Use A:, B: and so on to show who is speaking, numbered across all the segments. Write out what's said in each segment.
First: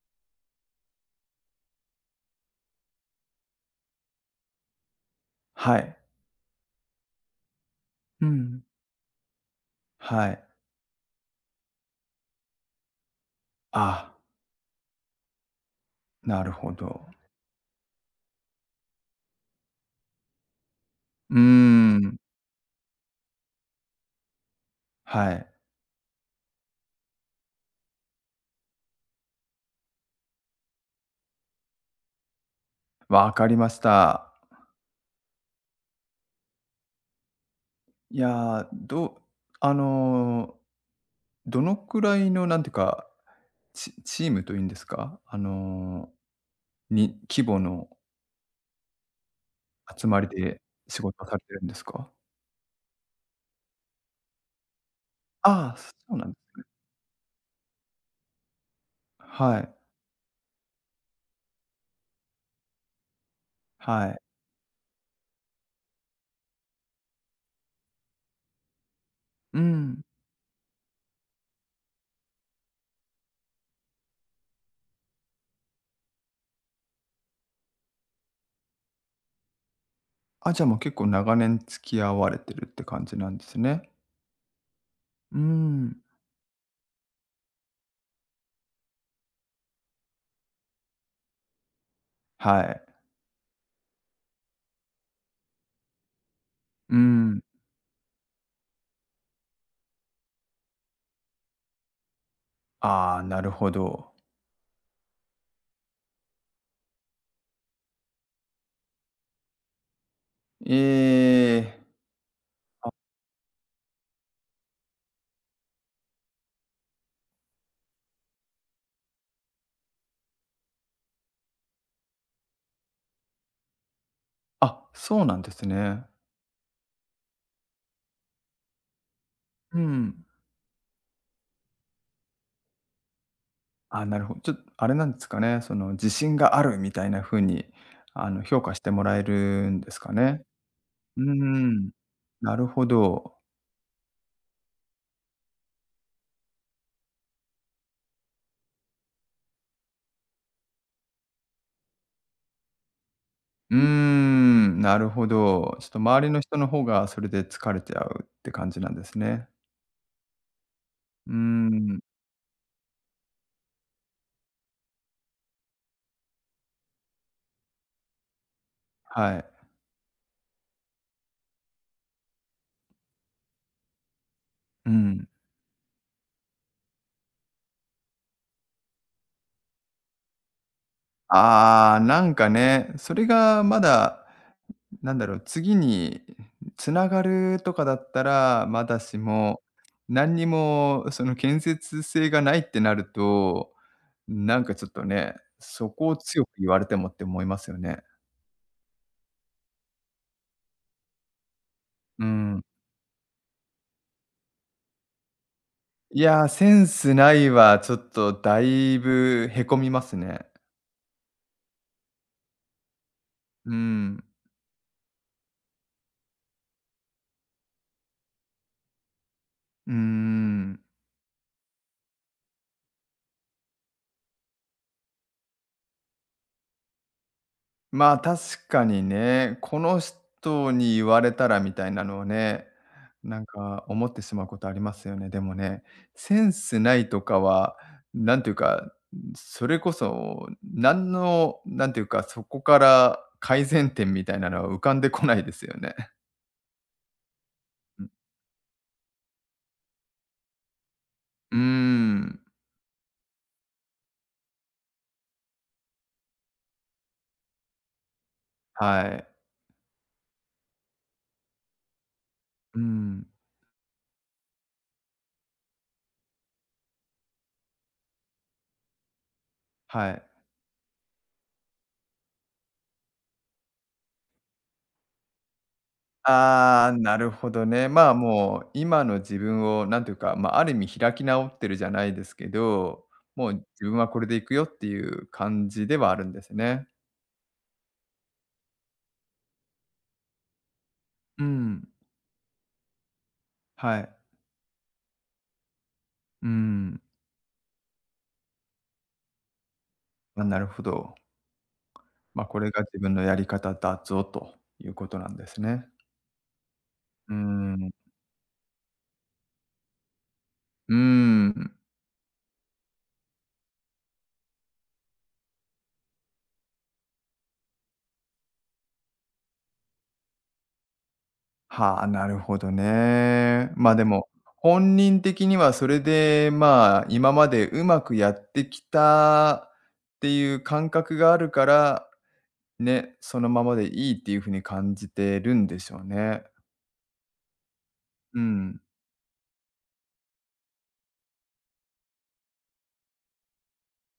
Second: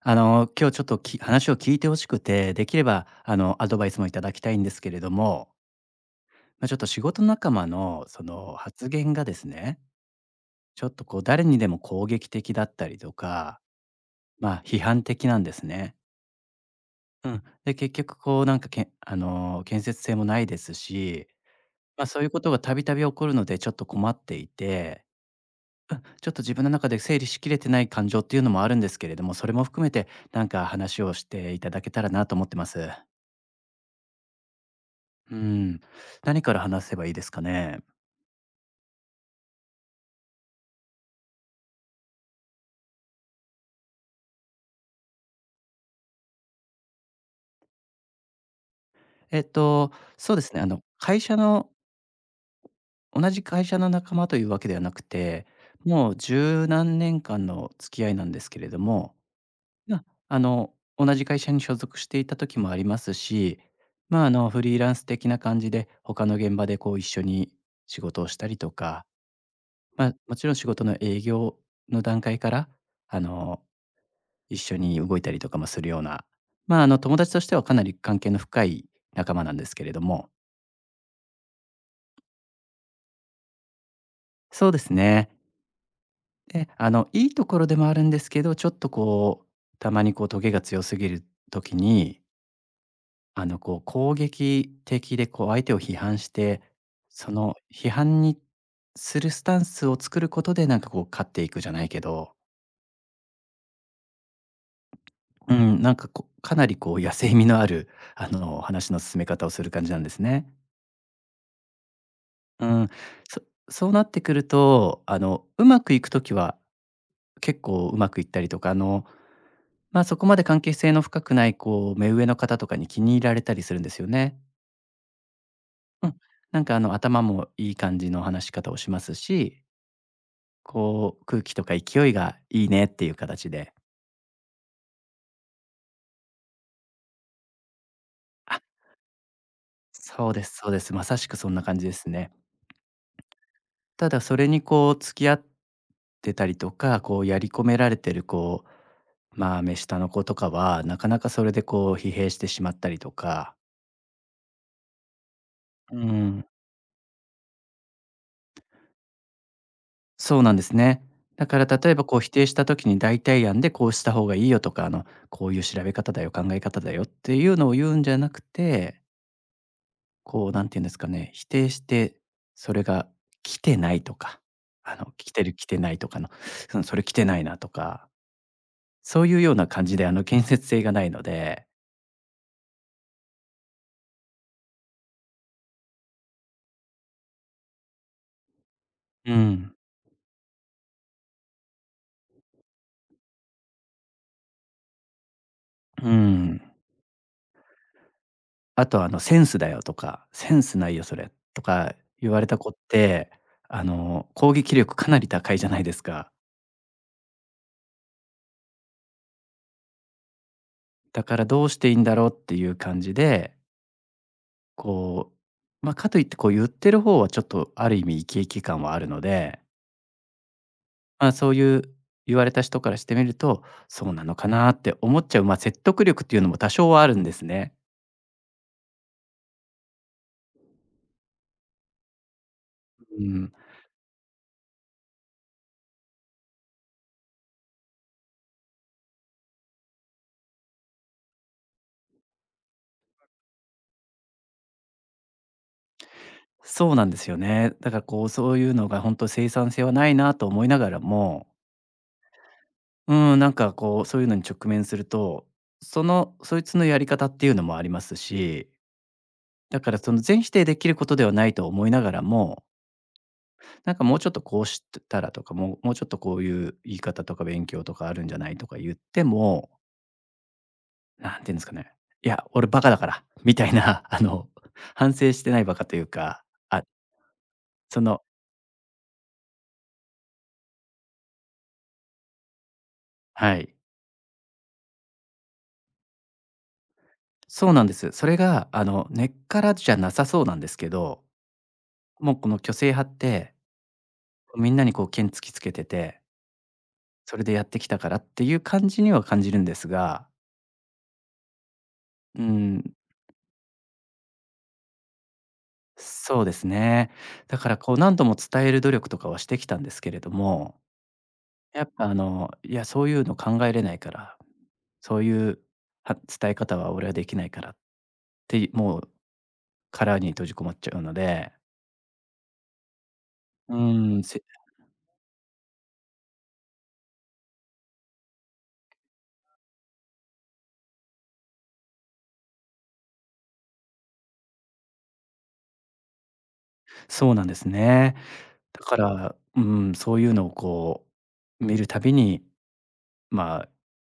A: あの、今日ちょっと話を聞いて欲しくて、できればあの、アドバイスもいただきたいんですけれども、
B: はい。
A: まあ、ちょっと仕事仲間のそ
B: う
A: の
B: ん。
A: 発言がですね、
B: はい。
A: ちょっとこう誰にでも攻撃的だったりとか、
B: あ、
A: ま、批判的なんですね。
B: なるほど。
A: うん。で、結局こうなんかけあの、建設性もないですし、
B: うー
A: まあ、
B: ん、
A: そういうことがたびたび起こるのでちょっと困っていて、
B: はい、
A: ちょっと自分の中で整理しきれてない感情っていうのもあるんですけれども、それも含めてなんか話をしていただけたらなと思ってます。
B: わかりました。
A: うん、何から話せばいいですかね。
B: いや、あの、どのくらいの、なんていうか、チームというんですか？に規模の
A: えっと、
B: 集まり
A: そうですね、
B: で
A: あの、
B: 仕
A: 会
B: 事をさ
A: 社
B: れてるん
A: の
B: ですか？
A: 同じ会社の仲間というわけではなくて、
B: ああ、そ
A: もう
B: うなんです
A: 十何年間の付き合いなんですけれども、
B: はい、
A: まあ、あの、同じ会社に所属していた時もありますし、
B: は
A: ま
B: い。
A: あ、あの、フリーランス的な感じで、他の現場でこう一緒に仕事をしたりとか、
B: うん。
A: まあ、もちろん仕事の営業の段階から、あの一緒に動いたりとかもするような、まあ、あの、友達としてはかなり関係の深い仲間なんですけれども、
B: あ、じゃあもう結構長年付き合われてるって感じなんですね。
A: そうですね。
B: うーん、
A: で、あの、いいところでもあるんですけど、ちょっとこう、たまにこう、トゲが強すぎる時に、
B: はい。
A: あの、こう、攻撃的でこう、相手を批判して、
B: う
A: そ
B: ん、
A: の批判にするスタンスを作ることで、なんかこう、勝っていくじゃないけど、
B: ああ、なるほど。
A: うん、なんかこう、かなりこう、野性味のある、あの、話の進め方をする感じなんですね。
B: ええ。
A: うん、
B: あ、
A: そそうなってくると、あの、うまくいく時は結構うまくいったりとか、あの、まあ、そこまで関係性の深くないこう、目上の方とかに気に入られたりするんですよね。
B: あ、そうなんですね。
A: うん、なんかあの、頭もいい感じの話し方をしますし、
B: うん。
A: こう、空気とか勢いがいいねっていう形で。
B: あ、なるほど。ちょっとあれなんですかね、その自信があるみたいな風に、評価してもらえるんですか
A: そうで
B: ね。
A: すそうです。まさ
B: うー
A: しくそんな感じ
B: ん。
A: ですね。
B: なるほど。
A: ただそれにこう付き合ってたりとか、こうやり込められてるこう、まあ、目下の子とかは、なかなかそれでこう疲弊してしまったりとか。
B: うーん、なるほど。ちょっ
A: う
B: と周りの
A: ん、
B: 人の方がそれで疲れちゃうって感じなんですね。
A: そうなんですね。
B: うー
A: だから例え
B: ん、
A: ばこう否定した時に代替案でこうした方がいいよとか、あの、こういう調べ方だよ、考え方だよっていうのを言うんじゃなくて、
B: はい。
A: こうなんて言うんですかね、否定して、それが来てないとか、
B: う
A: あの、
B: ん。
A: 来てる来てないとかの、その、それ来てないなとかそういうような感じで、あの、建設性がないので。
B: ああ、なんかね、それがまだなんだろう、次につながるとかだったらまだし
A: う
B: も、
A: ん、
B: 何にもその建設性がないってなると、なんかちょっとね、そ
A: う
B: こを強く
A: ん。
B: 言われてもって思いますよね。
A: あと、あの、センスだよとか、センスないよそれとか
B: う
A: 言われた
B: ん。
A: 子って、あの、攻撃力かなり高いじゃないです
B: い
A: か。
B: や、センスないはちょっとだいぶへこみますね。
A: だからどうしていいんだろうっていう感じで、
B: うん。
A: こう、まあ、かといってこう言ってる方はちょっとある意味生き生き感はあるので、
B: うーん。
A: まあ、そういう言われた人からしてみると、そうなのかなって思っちゃう、まあ、説得力っていうのも多少はあるんですね。
B: まあ、確かにね、この人に言われたらみたいなのをね、
A: う
B: なん
A: ん。
B: か思ってしまうことありますよね。でもね、センスないとかは、なんていうか、それこそ、何の、なんていうか、そこから改善点みたいなのは浮かんでこないですよね。
A: そうなんですよね。だから
B: うん。
A: こう、そういうのが本当生産性はないなと思いながらも、
B: うーん。
A: うーん、なんかこう、そういうのに直面すると、その、そいつのやり方っていうのもありますし、
B: はい。
A: だからその全否定できることではないと思いながらも、
B: うん。
A: なんかもうちょっとこうしたらとか、もうちょっとこういう言い方とか勉強とかあるんじゃないとか言っても、
B: はい。
A: なんて言うんですかね、いや、俺バカだからみたいな、あの、反省してないバカというか、あ、
B: ああ、なるほどね。
A: そ
B: まあ、
A: の
B: もう今の自分をなんていうか、まあ、ある意味開き直ってるじゃないですけど、もう
A: はい。
B: 自分はこれでいくよっていう感じではあるんですね。
A: そうなんです。それが、あの、根っからじゃなさそうなんですけど、
B: うん、
A: もうこの虚勢派って、
B: はい。
A: みんなにこう剣突きつけてて、
B: うん、
A: それでやってきたからっていう感じには感じるんですが、
B: まあ、なるほど。
A: うー
B: ま、あ、これが
A: ん、
B: 自分のやり方だぞということなんですね。
A: そうですね。
B: うー
A: だから
B: ん、
A: こう何度も伝える努力とかはしてきたんですけれども、
B: うーん。
A: やっぱあの、いや、そういうの考えれないから、そういうは伝え方は俺はできないからって、もう殻に閉じこもっちゃうので、
B: はあ、なるほどね。
A: うー
B: まあ、で
A: ん、
B: も、本人的にはそれで、まあ、今までうまくやってきたっていう感覚があるから、ね、そのままでいいっていうふうに感じてるんでしょうね。
A: そうなんですね。
B: う
A: だ
B: ん。
A: から、うん、そういうのをこう見るたびに、まあ、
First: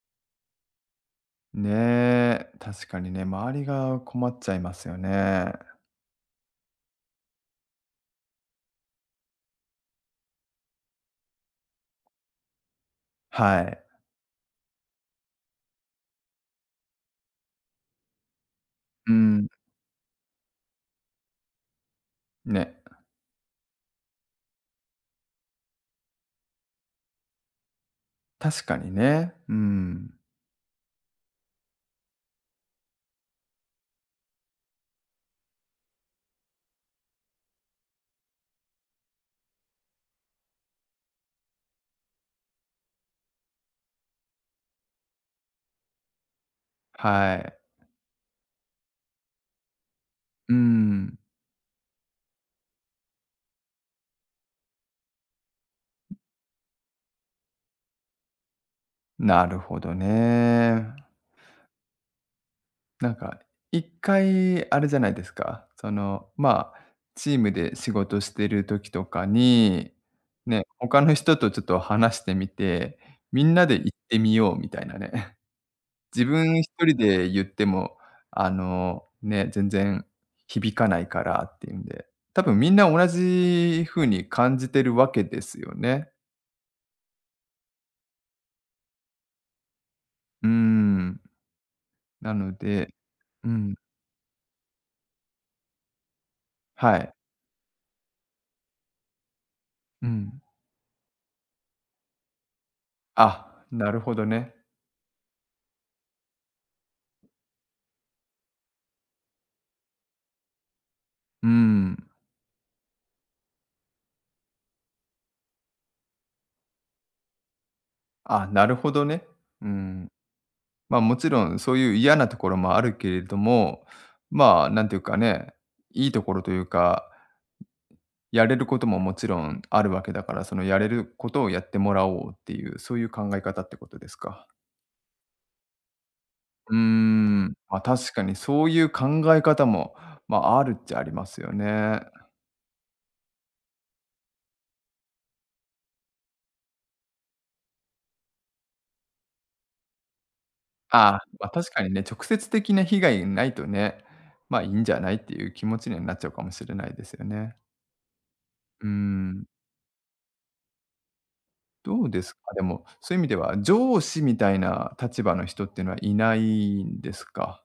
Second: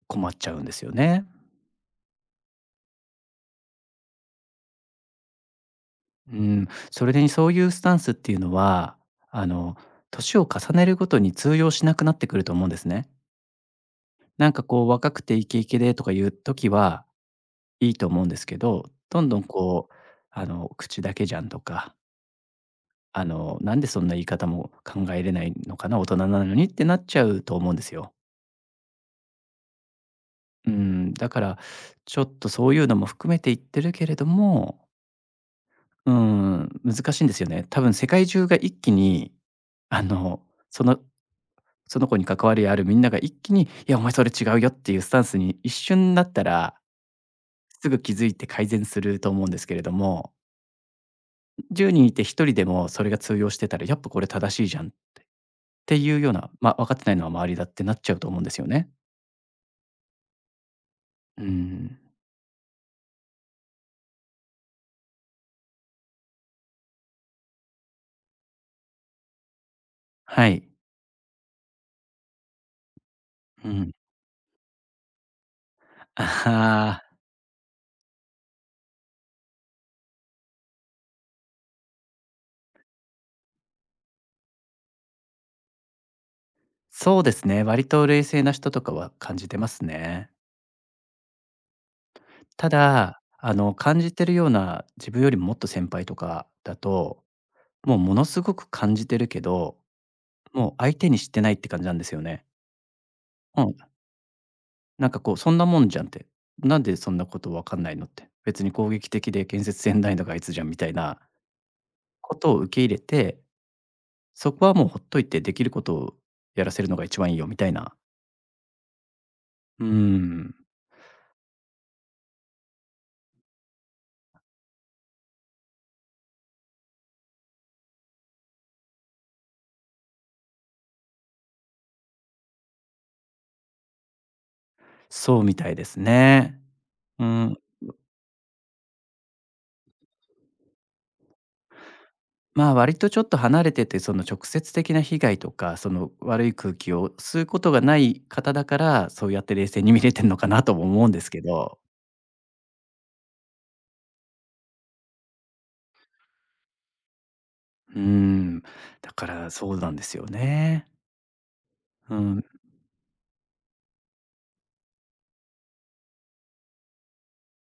A: 困っちゃうんですよね。
B: ねえ、確かにね、周りが困っちゃいますよね。
A: うん、それでにそういうスタンスっていうのは、あの、年を重ねるごとに通用しなくなってくると思うんですね。
B: はい。
A: なんかこう若くてイケイケでとかいう時はいいと思うんですけど、
B: う
A: どんどん
B: ん、
A: こう、あの、口だけじゃんとか、
B: ね、
A: あの、なんでそんな言い方も考えれないのかな、大人なのにってなっちゃうと思うんですよ。
B: 確かにね。うん。
A: うん、だから、ちょっとそういうのも含めて言ってるけれども、うん、難しいんですよね。多分世界中が一気に、あの、そのその子に関わりあるみんなが一気に、いや、お前それ違うよっていうスタンスに一瞬なったら、
B: はい。
A: すぐ気づいて改善すると思うんですけれども、
B: うん、
A: 10人いて1人でもそれが通用してたら、やっぱこれ正しいじゃんっていうような、まあ、分かってないのは周りだってなっちゃうと思うんですよね。
B: なるほどね。
A: うん、
B: なんか、一回あれじゃないですか、その、まあ、チームで仕事してる時とかに、
A: は
B: ね、
A: い。
B: 他の人とちょっと話してみて、みんな
A: う
B: で行
A: ん。
B: ってみようみたいなね。
A: あ
B: 自分一人
A: あ。
B: で言っても、ね、全然響かないからっていうんで、多分みんな同じ風に感じてるわけですよね。
A: そうですね、割と冷静な人とかは感じてますね。
B: うーん。なの
A: た
B: で
A: だ、
B: う
A: あの、
B: ん、
A: 感じてるような自分よりもっと先輩とかだ
B: はい。
A: と、もうものすごく感じてるけど、
B: うん。
A: もう相手にしてないって感じなんですよね。う
B: あ、
A: ん、
B: なるほどね。
A: なんかこう、そんなもんじゃんって、なんでそんなことわかんないのって、別に攻撃的で建設性ないのがあいつじゃんみたいな
B: うーん。
A: ことを受け入れて、そこはもうほっといてできることをやらせるのが一番いいよみたいな。
B: あ、なるほどね。う
A: う
B: ん。
A: ん、
B: まあ、もちろんそういう嫌なところもあるけれども、まあ、なんていうかね、いいところというか、やれることももちろんあるわけだから、そのやれることをやってもらおうっていう、そういう考え方ってことですか。
A: そうみたいですね。
B: うー
A: う
B: ん、ま
A: ん
B: あ、確かにそういう考え方も、まあ、あるっちゃありますよね。
A: まあ、割とちょっと離れてて、その直接的な被害とか、その悪い空気を吸うことがない方だから、そうやって冷静に見れてるのかなとも思うん
B: あ
A: で
B: あ、
A: すけ
B: まあ、確
A: ど。
B: かにね、直接的な被害がないとね、まあ、いいんじゃないっていう気持ちにはなっちゃうかもしれないですよね。
A: うーん、
B: うー
A: だか
B: ん。
A: らそうなんですよね。
B: どう
A: う
B: ですか？
A: ん。
B: でも、そういう意味では、上司みたいな立場の人っていうのはいないんですか？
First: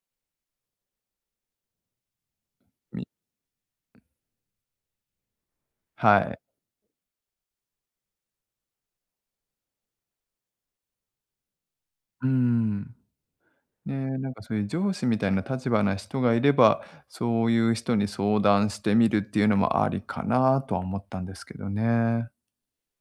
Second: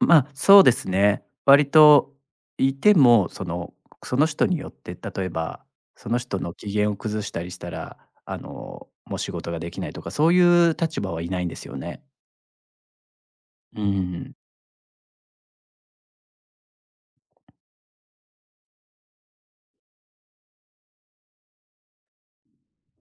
A: まあ、そうですね。割といて
B: み
A: も、その人によって、例えば、その
B: は
A: 人
B: い。
A: の機嫌を崩したりしたら、あの、もう仕事ができないとか、そういう立場はいないんですよね。
B: うーん。
A: う
B: ね、なん
A: ん。
B: かそういう上司みたいな立場な人がいれば、そういう人に相談してみるっていうのもありかなとは思ったんですけどね。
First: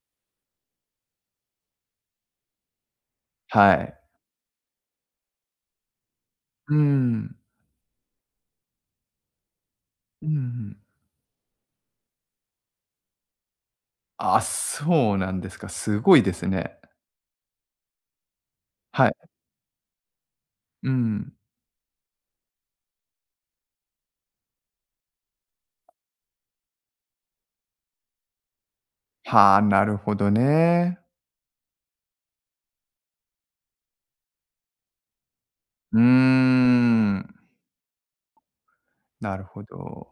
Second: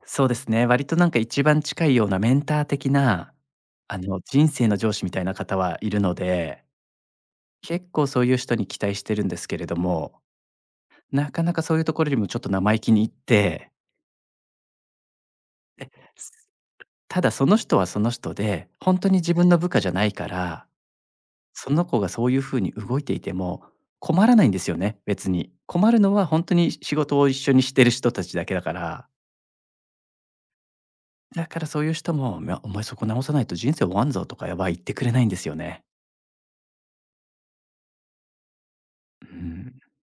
A: そうですね、割となんか一番近いようなメンター的な、
B: はい。
A: あの、人生の上司みたいな方はいるので、
B: うん。
A: 結構そういう人に期待してるんですけれども、
B: うんうん。
A: なかなかそういうところにもちょっと生意気に行って、
B: あ、そうなんですか。すごいですね。
A: ただその人はその人で、本当
B: は
A: に
B: い。
A: 自分の部下じゃないから、
B: うん。
A: その子がそういうふうに動いていても困らないんですよね、別に。困るのは本当に仕事を一緒にしてる人たちだけだから、
B: はあ、なるほどね。
A: だからそういう人も「いや、お前そこ直さないと人生終わんぞ」とかやばい言ってくれないんですよね。
B: うーん、
A: う
B: なるほ
A: ん。
B: ど。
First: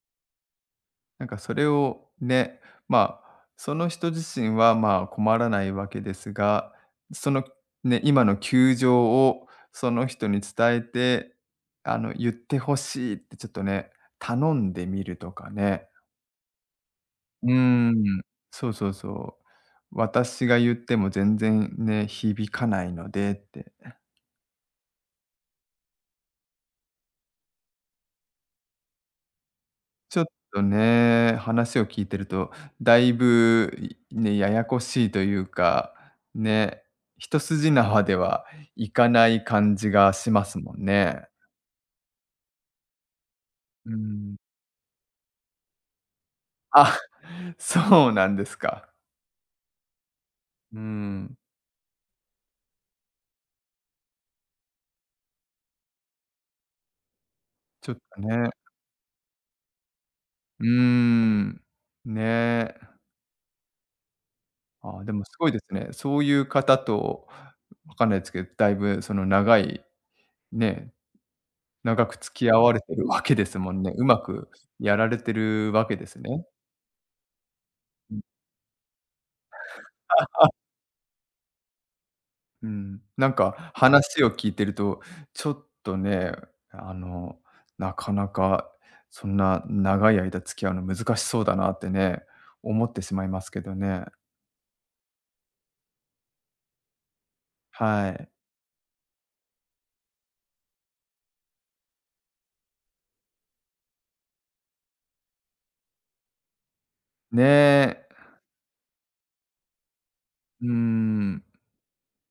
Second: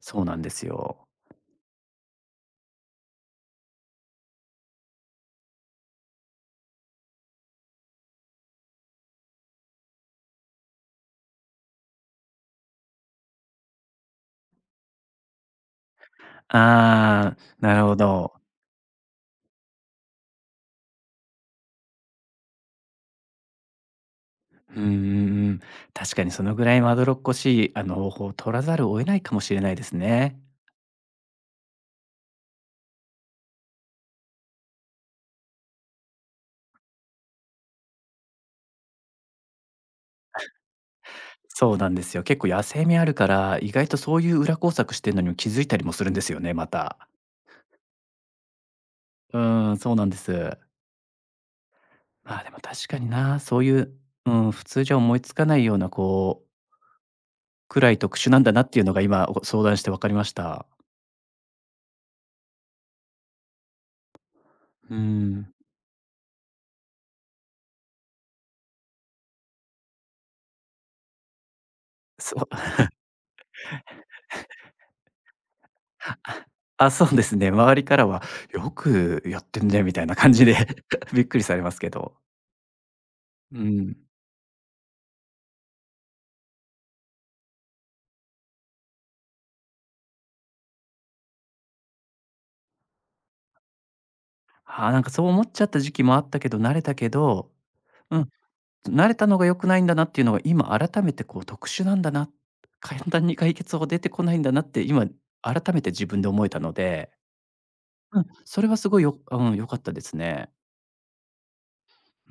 A: そうなんですよ。
B: なんかそれをね、まあ、その人自身はまあ困らないわけですが、そのね、今の窮状をその人に伝えて、言ってほしいってちょっとね、頼んでみるとかね。
A: ああ、
B: う
A: なる
B: ー
A: ほ
B: ん。
A: ど。
B: そうそうそう。私が言っても全然ね、響かないのでって。
A: うんうんうん。確かにそのぐらいまどろっこしい、あの、方法を取らざるを得ないかもしれないです
B: ちょっ
A: ね。
B: とね、話を聞いてると、だいぶ、ね、ややこしいというか、ね、一筋縄ではいかない感じがしますもんね。
A: そうなんですよ。結構野生味あるから、意外
B: う
A: とそうい
B: ん。
A: う裏工作してるのにも気づいたりもするんですよね、また。
B: あ、そうなんですか。
A: うーん、そうなんです。
B: うーん。
A: まあ、でも確かにな、そういう、うん、普通じゃ思いつかないような、こう、く
B: ち
A: ら
B: ょ
A: い
B: っ
A: 特
B: と
A: 殊なん
B: ね、
A: だなっていうのが今、お相談して分かりまし
B: う
A: た。
B: ーん、ね。
A: うー
B: あ、でもすごい
A: ん。
B: ですね。そういう方と、わかんないですけど、だいぶその長い、ね、長く
A: そ
B: 付き合
A: う
B: われてるわけですもんね。うまくやられてるわけですね。
A: そうですね。周りからは、よくやってんね、みたいな感じで びっくりされますけど。
B: うん、なん
A: う
B: か
A: ん。
B: 話を聞いてると、ちょっとね、あの、なかなかそんな長い間付き合うの難しそうだなってね、思ってしまいますけどね。
A: ああ、なんかそう思っちゃった時期もあったけど、慣れたけど、
B: は
A: うん、
B: い。
A: 慣れたのが良くないんだなっていうのが、今改めてこう特殊なんだな、簡単に解決法出てこないんだなって、今改めて自分で思えたので、
B: ねえ、
A: うん、それはすごいようん、良かったですね。
B: うーん。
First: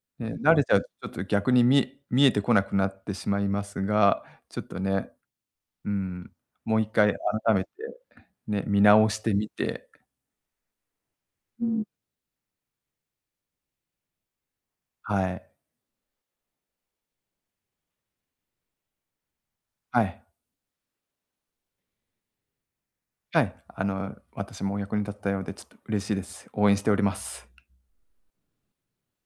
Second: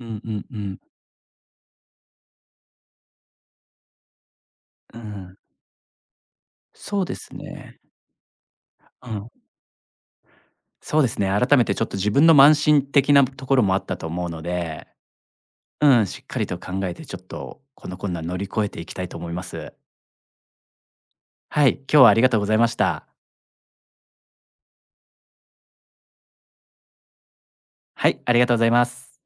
A: うんう
B: ね、
A: ん
B: 慣
A: う
B: れちゃ
A: ん。
B: うとちょっと逆に見えてこなくなってしまいますが、ちょっと
A: う
B: ね、
A: ん。
B: うん、もう一
A: そうで
B: 回
A: す
B: 改めて
A: ね。
B: ね、見
A: う
B: 直し
A: ん。
B: てみて、
A: そうですね、改め
B: う
A: てち
B: ん
A: ょっと自分の慢心的なところもあったと思うので
B: はい。
A: うん、しっかりと考えて、ちょっとこの困難乗り越えていきたいと思います。
B: はい。
A: はい、今日はありがとうございました。
B: はい、私もお役に立ったようで、ちょっと嬉しいです。応援しております。
A: はい、ありがとうございます。